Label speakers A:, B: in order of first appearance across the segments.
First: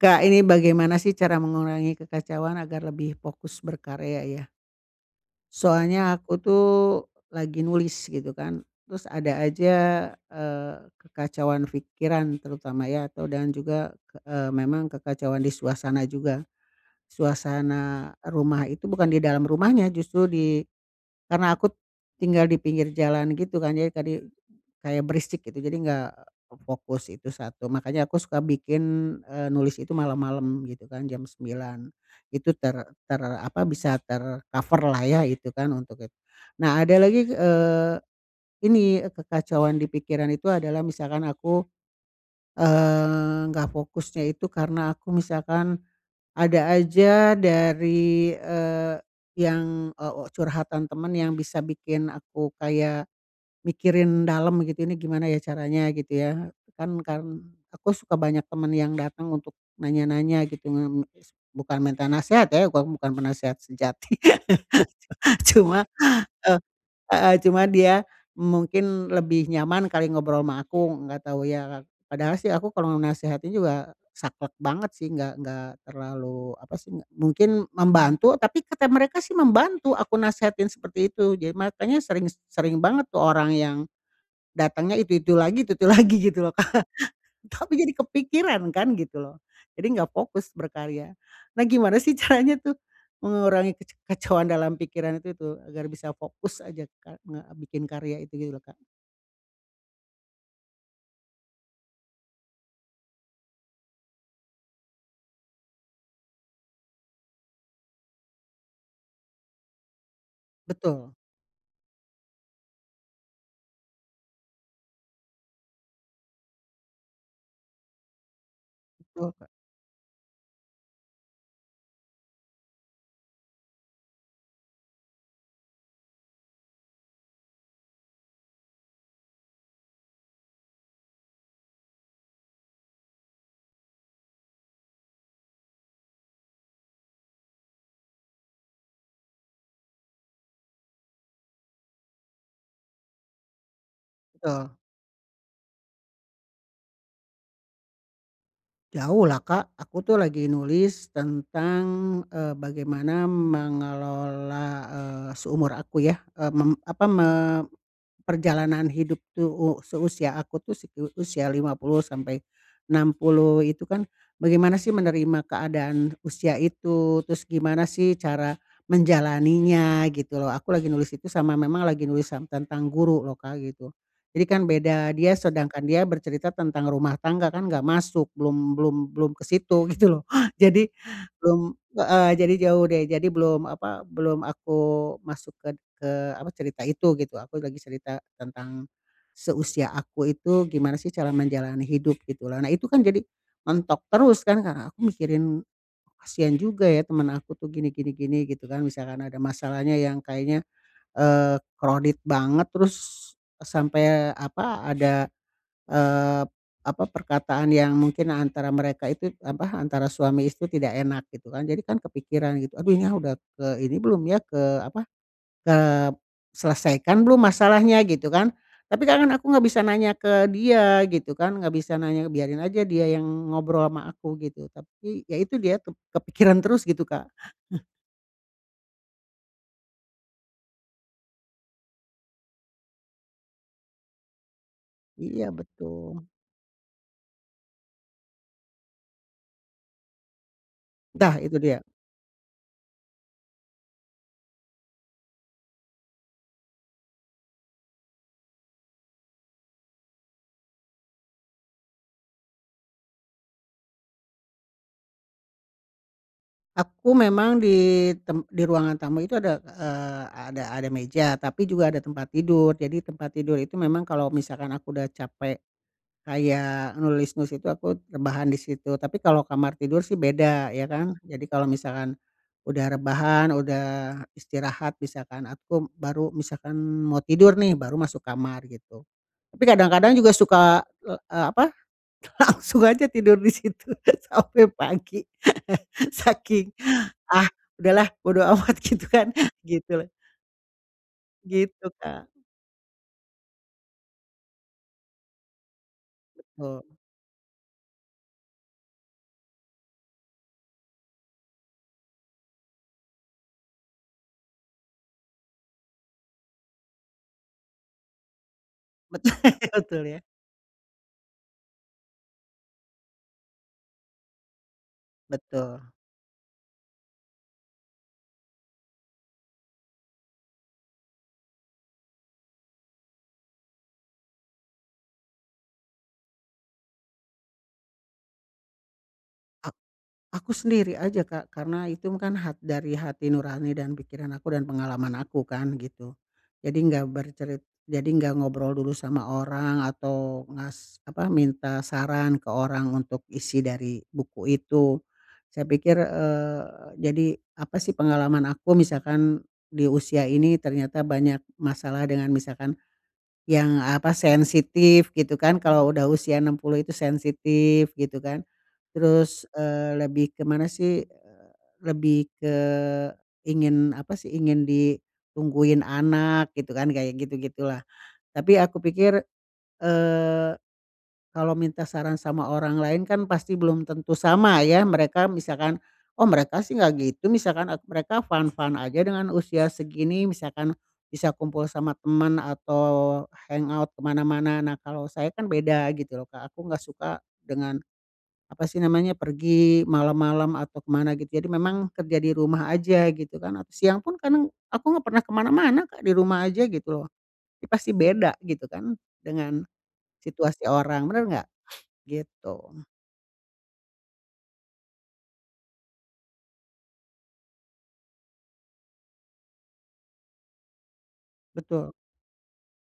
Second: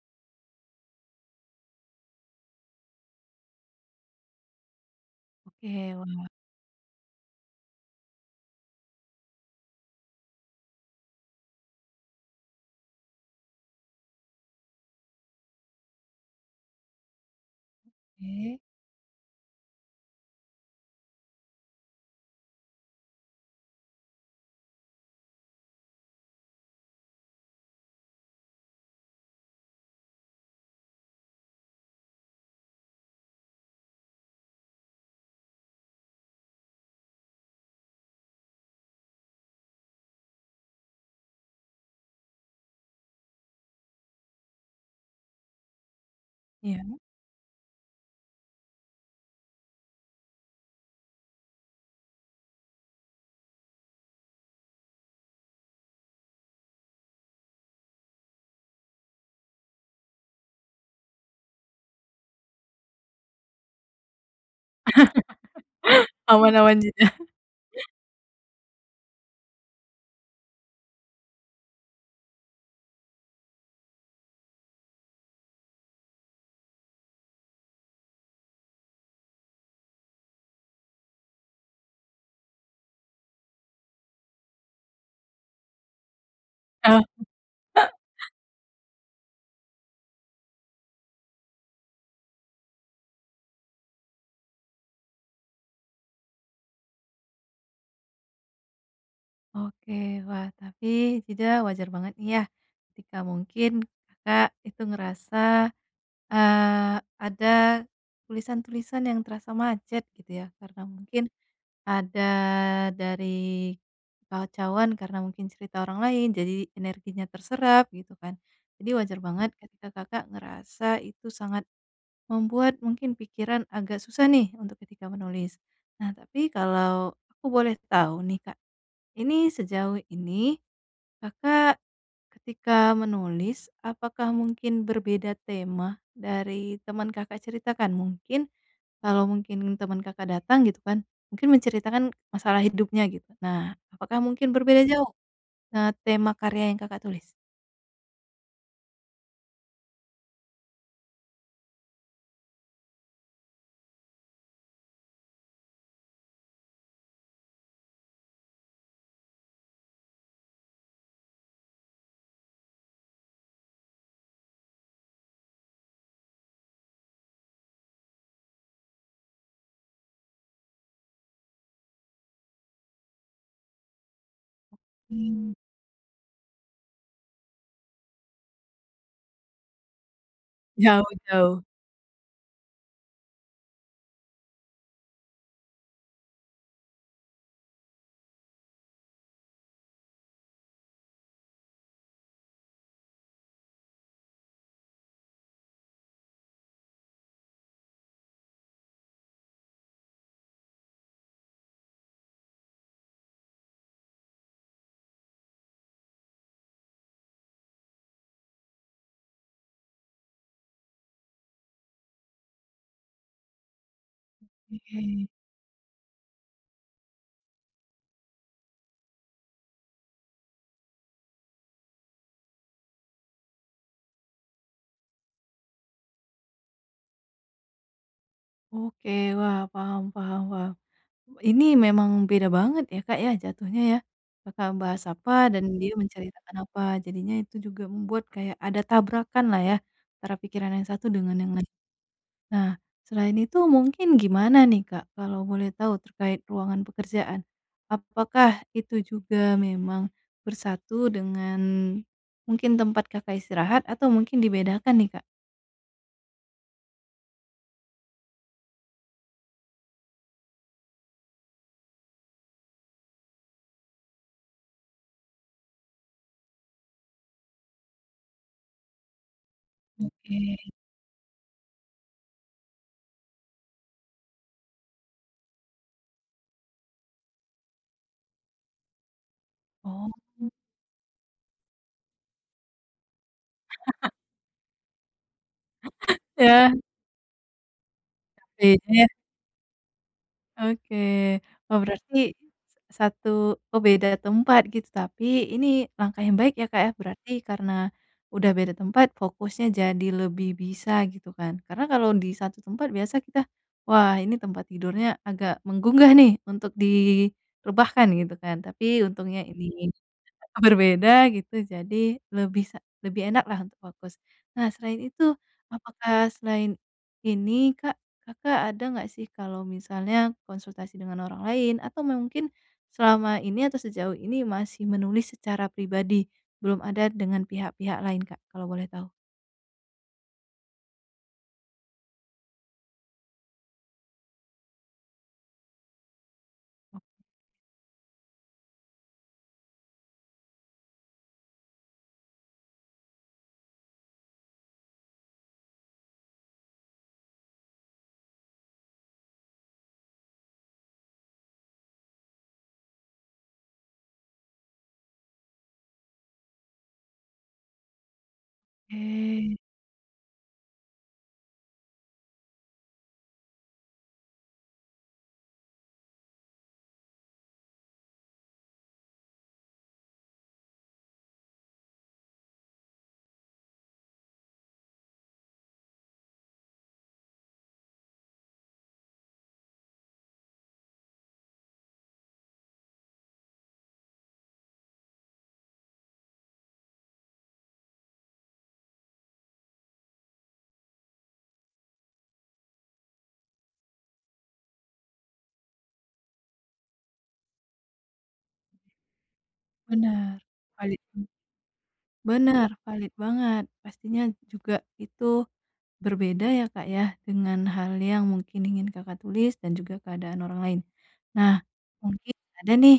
A: Kak, ini bagaimana sih, cara mengurangi kekacauan, agar lebih fokus berkarya, ya?
B: Oke,
A: Soalnya
B: wah.
A: aku, tuh, lagi nulis, gitu kan. Terus ada aja, eee, kekacauan fikiran, terutama, ya, atau dan juga k eee, memang kekacauan di suasana juga. Suasana
B: Oke.
A: rumah itu, bukan di dalam rumahnya, justru di karena aku tinggal di pinggir jalan, gitu kan, jadi kadi kayak berisik, gitu. Jadi nggak fokus. Itu satu. Makanya aku suka bikin, eee, nulis itu malam-malam, gitu kan, jam 9 Itu ter ter, apa, bisa ter-coverlah ya, itu kan, untuk itu. Nah, ada lagi g eee, ini, eee, kekacauan di pikiran itu adalah misalkan aku, eee, nggak fokusnya itu karena aku misalkan, ada
B: Iya.
A: aja dari, eee, yang, eee, o, curhatan teman yang bisa bikin aku kayak mikirin dalam, gitu, "Ini gimana, ya, caranya," gitu, ya. Kan karen aku suka banyak teman yang datang untuk nanya-nanya, gitu. Ngem se bukan menta nasehat, ya, kau aku bukan penasehat sejati. Cuma, eee,
B: Aman-aman, Jidah.
A: heeh, cuma dia, mungkin lebih nyaman kali, ngobrol ama aku. Nggak tahu, ya. Padahal sih aku kalau nasehatin juga saklek banget, sih. Nggak nggak terlalu, apa sih, nggak mungkin membantu, tapi kata mereka sih, membantu, aku nasehatin seperti itu. Jad makanya sering, s sering banget tuh orang yang, datangnya itu-itu lagi, itu-itu lagi, gitu loh, Kak.
B: Oh.
A: Tapi jadi kepikiran, kan, gitu loh. Jadi nggak fokus berkarya. Nah, gimana sih, caranya tuh, mengurangi kec kacauan dalam pikiran itu tuh, agar bisa fokus aja kar ngebikin karya itu, gitu loh, Kak.
B: Oke. Wah, tapi, Jidah, wajar banget, nih, ya, ketika mungkin, Kakak itu ngerasa, eee, ada tulisan-tulisan yang terasa macet, gitu, ya, karena
A: Betul.
B: mungkin ada dari kekacauan, karena mungkin cerita orang lain, jadi energinya terserap, gitu kan. Jadi wajar
A: Betul, Kak.
B: banget, ketika Kakak ngerasa itu sangat membuat mungkin pikiran agak susah, nih, untuk ketika menulis. Nah, tapi, kalau aku boleh tahu, nih, Kak. Ini, sejauh ini, Kakak ketika menulis, apakah mungkin berbeda tema, dari teman Kakak ceritakan? Mungkin, kalau mungkin teman Kakak datang, gitu kan, mungkin menceritakan masalah hidupnya, gitu. Nah, apakah mungkin
A: Betul.
B: berbeda jauh, eee, tema karya yang Kakak tulis?
A: Jauhlah, Kak. Aku tuh lagi nulis tentang, eee, bagaimana mengelola, eee, seumur aku, ya, eee, mem apa, me perjalanan hidup tuh, u seusia aku tuh, se usia 50 sampai 60 itu, kan, bagaimana sih menerima keadaan usia itu, terus gimana sih cara menjalaninya, gitu loh. Aku lagi nulis itu, sama memang lagi nulis yang tentang guru, loh Kak, gitu. Jadi, kan beda. Dia,
B: Oke.
A: sedangkan dia bercerita tentang rumah tangga, kan nggak masuk, belum belum belum ke situ, gitu loh. Jadi,
B: Jauh jauh.
A: belum heeh, jadi jauh deh. Jadi belum, apa, belum aku masuk ked ke, apa, cerita itu, gitu. Aku lagi cerita tentang, seusia aku itu, gimana sih, cara menjalani hidup, gitulah. Nah, itu kan jadi, mentok terus kan, karena aku mikirin, kasihan juga ya, teman aku tuh, gini gini gini, gitu kan. Misalkan ada masalahnya yang kayaknya, eee, crowded banget, terus, sampai apa, ada, eee, apa, perkataan yang mungkin antara mereka itu, apa, antara suami istri tidak enak, gitu kan. Jadi kan kepikiran, gitu. Aduh nyah, udah ke ini belum, ya, ke, apa,
B: Oke.
A: kep selesaikan belum, masalahnya, gitu kan. Tapi, Kak, kan aku nggak bisa nanya ke dia, gitu kan. Nggak bisa nanya, biarin aja dia yang ngobrol ama aku, gitu. Tapi, ya itu dia, kep kepikiran terus, gitu, Kak.
B: Oke, wah, paham paham paham. Ini memang beda banget, ya Kak, ya, jatuhnya ya. Kakak membahas apa,
A: Iya,
B: dan dia
A: betul.
B: menceritakan apa, jadinya itu juga membuat kayak ada tabrakanlah ya, antara pikiran yang satu dengan
A: Dah,
B: yang
A: itu
B: lain.
A: dia.
B: Nah, selain itu, mungkin gimana nih, Kak, kalau boleh tahu, terkait ruangan pekerjaan? Apakah itu juga memang bersatu dengan, mungkin tempat Kakak istirahat, atau mungkin dibedakan nih, Kak?
A: Aku memang ditem di ruangan tamu itu ada k eee, ada ada meja, tapi juga ada tempat tidur. Jadi tempat tidur itu, memang, kalau misalkan aku udah capek kayak nulis-nulis itu, aku rebahan di situ. Tapi kalau kamar tidur sih,
B: Oke.
A: beda, ya kan. Jadi kalau misalkan udah rebahan, udah istirahat, misalkan aku, baru misalkan mau tidur nih, baru masuk kamar, gitu. Tapi kadang-kadang juga
B: Oh.
A: suka l eee, apa, langsung aja tidur di situ, sampai pagi. Saking,
B: Ya.
A: "Ah, udahlah, bodo amat!"
B: Beda,
A: gitu,
B: ya?
A: kan. Gitu lho.
B: Oke. Wah,
A: Gitu, Kak.
B: berarti s satu oh beda tempat, gitu. Tapi, ini langkah yang baik, ya Kak,
A: Betul.
B: ya, berarti. Karena, udah beda tempat, fokusnya jadi lebih bisa, gitu kan. Karena kalau di satu tempat, biasa kita, "Wah, ini tempat tidurnya agak menggugah, nih, untuk direbahkan," gitu kan. Tapi,
A: Betul.
B: untungnya ini
A: Betul, ya.
B: berbeda, gitu, jadi lebih sa lebih enaklah untuk fokus. Nah, selain itu,
A: Betul.
B: apakah, selain ini Kak, Kakak ada nggak sih, kalau misalnya konsultasi dengan orang lain, atau mungkin, selama ini atau sejauh ini, masih menulis secara pribadi, belum ada dengan pihak-pihak lain, Kak, kalau boleh tahu?
A: Ak aku sendiri aja, Kak. Karena itu kan hat dari hati nurani dan pikiran aku dan pengalaman aku kan, gitu. Jadi
B: Ok.
A: nggak bercerit jadi nggak ngobrol dulu sama orang atau ngas apa, minta saran ke orang untuk isi dari buku itu. Saya pikir, eee, jadi, apa sih pengalaman aku, misalkan, di usia ini ternyata banyak masalah dengan misalkan yang, apa, sensitif, gitu kan. Kalau udah usia 60 itu sensitif, gitu kan. Terus,
B: Oke.
A: eee, lebih ke mana sih, eee, lebih ke, ingin, apa sih, ingin ditungguin anak, gitu kan, kayak gitu-gitulah. Tapi aku pikir, eee, kalau minta saran sama orang lain, kan, pasti belum tentu sama ya, mereka. Misalkan, oh mereka sih nggak gitu, misalkan, at mereka fine-fine aja dengan usia segini, misalkan. Bisa kumpul sama teman atau hangout ke mana-mana. Nah, kalau saya kan beda, gitu loh, Kak. Aku nggak suka dengan, apa sih namanya, pergi malam-malam atau ke mana, gitu. Jadi memang, kerja di rumah aja, gitu kan. At siang pun, kadang aku nggak pernah ke mana-mana, Kak. Di rumah aja, gitu loh. Ya pasti beda, gitu kan, dengan
B: Benar,
A: situasi
B: valid,
A: orang. Benar nggak? Gitu.
B: Benar, valid banget. Pastinya juga itu berbeda, ya Kak, ya, dengan hal yang mungkin ingin Kakak tulis, dan juga keadaan orang lain. Nah,
A: Betul.
B: mungkin ada nih,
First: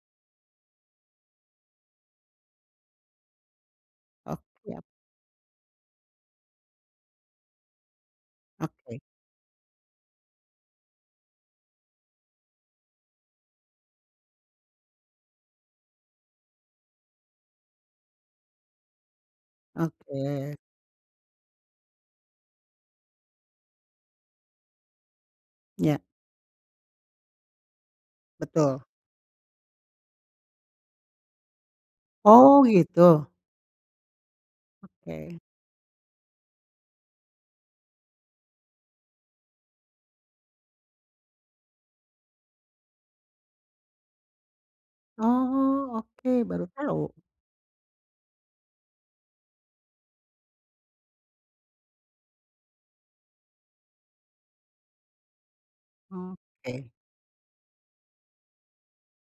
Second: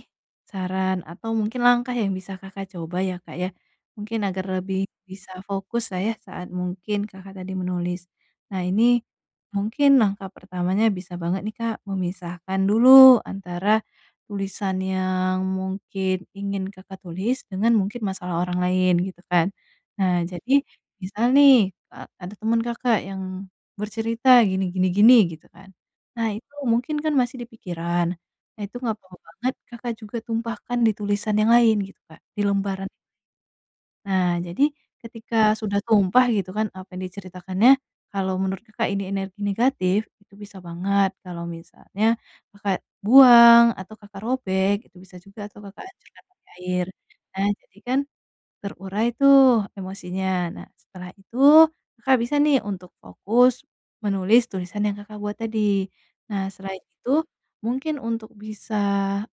B: saran atau mungkin langkah yang bisa Kakak coba, ya Kak, ya. Mungkin
A: Oh,
B: agar
A: siap.
B: lebih bisa fokuslah ya, saat mungkin Kakak tadi menulis. Nah
A: Oke.
B: ini, mungkin langkah pertamanya, bisa banget nih, Kak, memisahkan dulu, antara tulisan yang mungkin ingin Kakak tulis, dengan mungkin masalah orang lain, gitu kan. Nah jadi,
A: Oke.
B: misal nih, a ada teman Kakak yang bercerita, gini gini gini gitu, kan.
A: Ya.
B: Nah, itu mungkin kan, masih di pikiran. Nah, itu
A: Betul.
B: nggak apa-apa banget, Kakak juga tumpahkan di tulisan yang lain, gitu Kak. Di
A: Oh,
B: lembaran.
A: gitu?
B: Nah, jadi,
A: Oke.
B: ketika sudah tumpah, gitu kan, apa yang diceritakannya, kalau menurut Kakak ini energi negatif, itu bisa banget kalau misalnya Kakak buang, atau Kakak robek, itu bisa juga, atau Kakak
A: Oh,
B: hancurkan
A: oke.
B: pakai
A: Baru
B: air.
A: tahu.
B: Nah, jadi kan, terurai tuh, emosinya. Nah, setelah itu, Kakak bisa nih, untuk fokus menulis tulisan yang Kakak buat tadi. Nah, selain
A: Oke.
B: itu, mungkin untuk bisa,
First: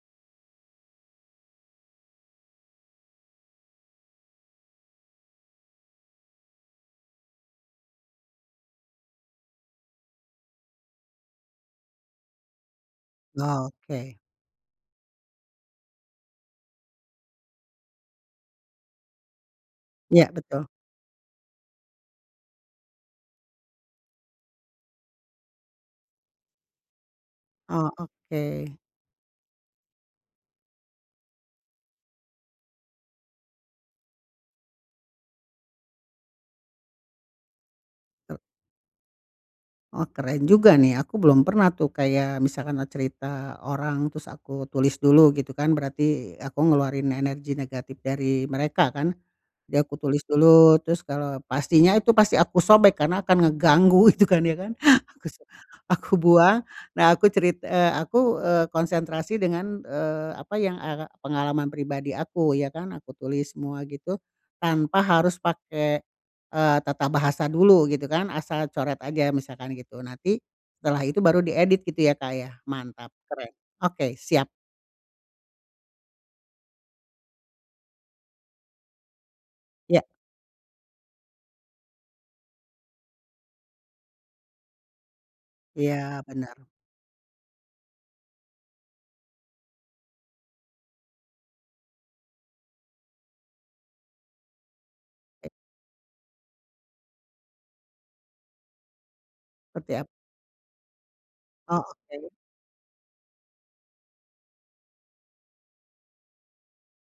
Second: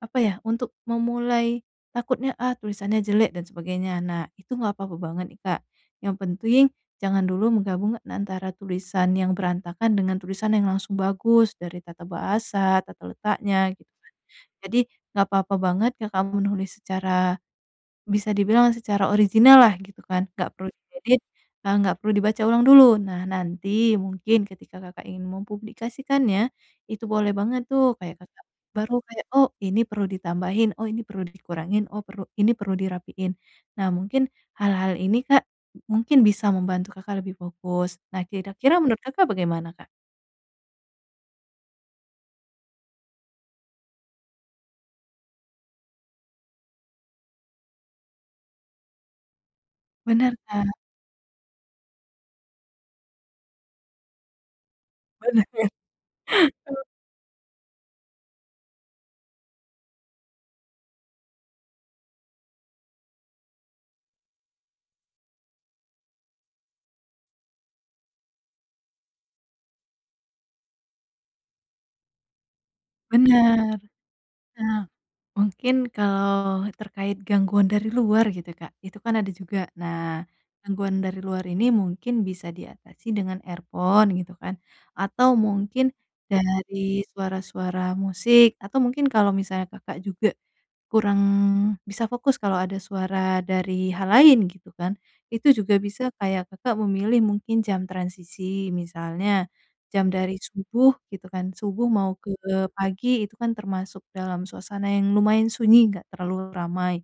B: apa ya, untuk memulai, "Takutnya, ah, tulisannya jelek," dan sebagainya, nah, itu nggak apa-apa banget, nih, Kak. Yang penting, jangan dulu menggabung, antara tulisan yang berantakan dengan tulisan yang langsung bagus, dari tata bahasa, tata
A: Oh,
B: letaknya, gitu kan.
A: oke.
B: Jadi, nggak apa-apa banget, Kakak menulis secara, bisa dibilang secara original lah, gitu
A: Ya,
B: kan. Nggak
A: betul.
B: perlu diedit, nah, nggak perlu dibaca ulang dulu. Nah, nanti, mungkin ketika Kakak ingin mempublikasikannya, itu boleh banget
A: Oh,
B: tuh, kayak Kakak,
A: oke.
B: baru kayak, "Oh, ini perlu ditambahin, oh ini perlu dikurangin, oh perlu ini perlu dirapiin." Nah, mungkin, hal-hal ini, Kak, mungkin bisa membantu Kakak lebih fokus. Nah,
A: Tul.
B: kira-kira menurut Kakak bagaimana, Kak?
A: Oh, keren juga, nih, aku belum pernah tuh, kayak, misal karena cerita orang, terus aku tulis dulu, gitu kan. Berarti, aku ngeluarin energi negatif dari mereka, kan. Ya aku tulis
B: Benar, Kak.
A: dulu, terus kalau pastinya itu pasti aku sobek, karena akan ngeganggu, itu kan, ya kan? Aku so
B: Benar
A: aku buang,
B: benar. Betul.
A: nah aku cerit eee, aku, eee, konsentrasi dengan, eee, apa yang, eee, pengalaman pribadi aku, ya kan? Aku tulis semua gitu, tanpa harus pakai, eee, tata bahasa dulu, gitu kan? Asal coret aja, misalkan gitu. Nanti, setelah itu baru diedit, gitu, ya Kak, ya? Mantap, keren.
B: Benar.
A: Oke, siap.
B: Nah, mungkin kalau terkait gangguan dari luar, gitu, Kak. Itu kan ada juga.
A: Ya.
B: Nah, gangguan dari luar ini mungkin bisa diatasi dengan earphone, gitu kan. Atau mungkin,
A: Iya, benar.
B: dari suara-suara musik. Atau mungkin kalau misalnya Kakak juga kurang bisa fokus, kalau ada suara dari hal lain, gitu kan,
A: E
B: itu juga bisa kayak Kakak memilih mungkin jam transisi, misalnya
A: Seperti
B: jam
A: ap
B: dari subuh, gitu kan.
A: Oh,
B: Subuh mau ke
A: oke.
B: pagi itu kan termasuk dalam suasana yang lumayan sunyi, nggak terlalu ramai.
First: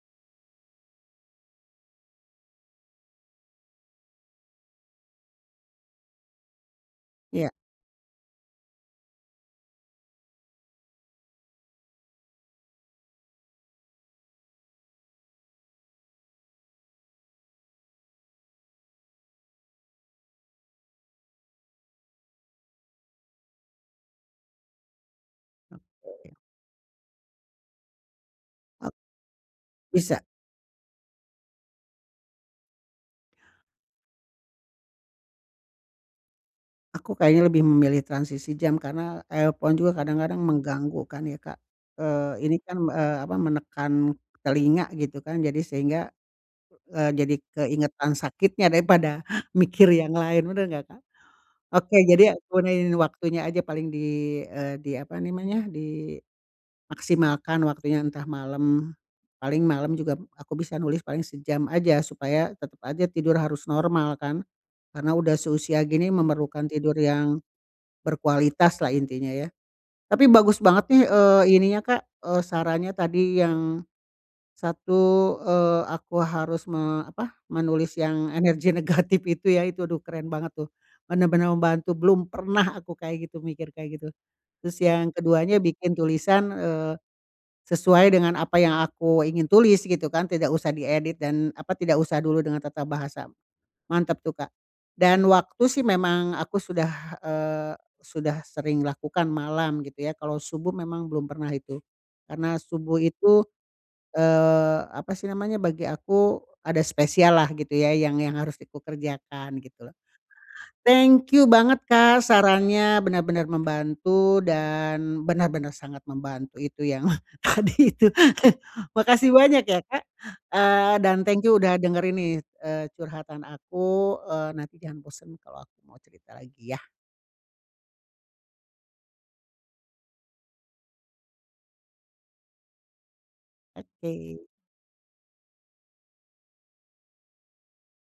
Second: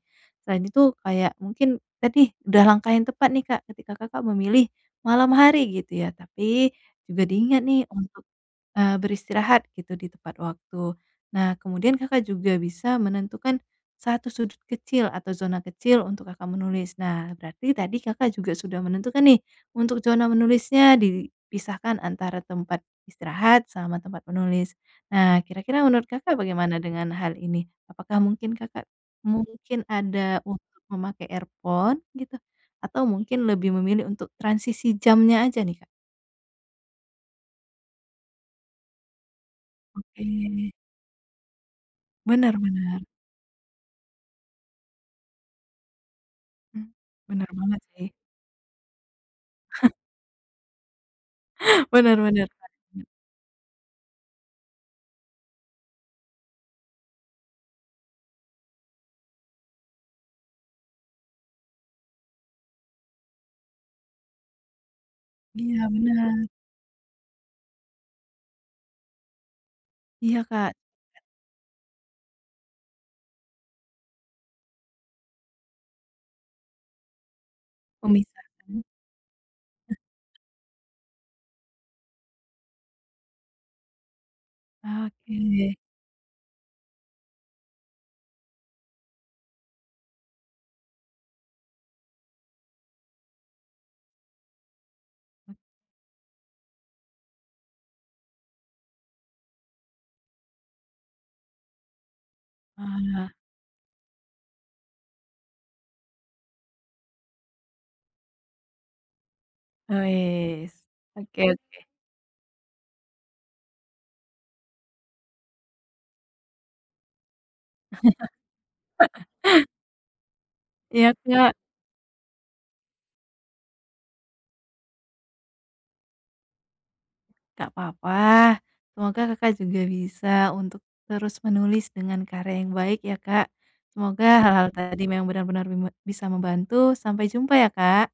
B: Selain itu kayak, mungkin tadi udah langkah yang tepat, nih, Kak, ketika Kakak memilih malam hari, gitu ya. Tapi juga
A: Iya.
B: diingat, nih, untuk, eee, beristirahat, gitu, di tepat waktu. Nah, kemudian Kakak juga bisa menentukan satu sudut kecil atau zona kecil untuk Kakak menulis. Nah, berarti tadi Kakak juga sudah menentukan, nih, untuk zona menulisnya dipisahkan, antara tempat istirahat, sama tempat menulis. Nah, kira-kira, menurut
A: Oke.
B: Kakak, bagaimana dengan hal ini? Apakah mungkin Kakak
A: Ok
B: mungkin
A: Bisa.
B: ada untuk memakai earphone, gitu? Atau mungkin lebih memilih untuk transisi jamnya aja, nih, Kak?
A: Aku kayaknya lebih memilih transisi jam, karena earphone juga kadang-kadang
B: Oke.
A: mengganggu, kan, ya Kak. Eee,
B: Benar
A: ini kan, b
B: benar.
A: eee, apa, menekan telinga gitu kan, jadi sehingga,
B: Mmm,
A: eee, jadi
B: benar banget, sih.
A: keingetan sakitnya daripada mikir yang lain, benar nggak Kak? Oke,
B: Benar
A: jadi,
B: benar,
A: aku iniin
B: Kak.
A: waktunya aja, paling, di eee, di, apa namanya, dimaksimalkan waktunya, entah malam. Paling malam juga aku bisa nulis paling sejam aja, supaya tetap aja tidur harus normal, kan. Karena udah seusia
B: Iya,
A: gini,
B: benar.
A: memerlukan tidur yang berkualitaslah, intinya ya. Tapi
B: Iya,
A: bagus
B: Kak.
A: banget nih, eee, ininya Kak, eee, sarannya tadi yang, satu, eee, aku harus me apa, menulis yang energi
B: Memisahkan.
A: negatif itu, ya. Itu,
B: Eh
A: aduh, keren banget, tuh. Benar-benar membantu. Belum pernah aku kayak gitu, mikir kayak gitu. Terus
B: Ah,
A: yang keduanya,
B: oke.
A: bikin tulisan, eee, sesuai dengan apa yang aku ingin tulis, gitu kan, tidak usah diedit dan, apa, tidak usah dulu dengan tata bahasa. Mantap tuh, Kak! Dan, waktu sih, memang aku sudah, eee, sudah sering lakukan malam, gitu ya. Kalau subuh memang belum pernah, itu. Karena subuh
B: Wah.
A: itu, eee, apa sih namanya, bagi aku, ada spesial lah, gitu ya, yang yang harus di kukerjakan, gitulah.
B: Wes.
A: Thank you
B: Oke
A: banget,
B: oke.
A: Kak, sarannya. Benar-benar membantu dan benar-benar sangat membantu, itu yang tadi itu. Makasih banyak ya, Kak! Eee,
B: Iya,
A: dan thank
B: Kak.
A: you udah dengarin nih, eee, curhatan aku. Eee, nanti jangan bosan, kalau aku mau cerita lagi, ya.
B: Nggak apa-apa. Semoga Kakak juga bisa untuk terus menulis, dengan karya yang baik, ya, Kak. Semoga
A: Oke.
B: hal-hal tadi memang benar-benar bime bisa membantu. Sampai jumpa, ya, Kak.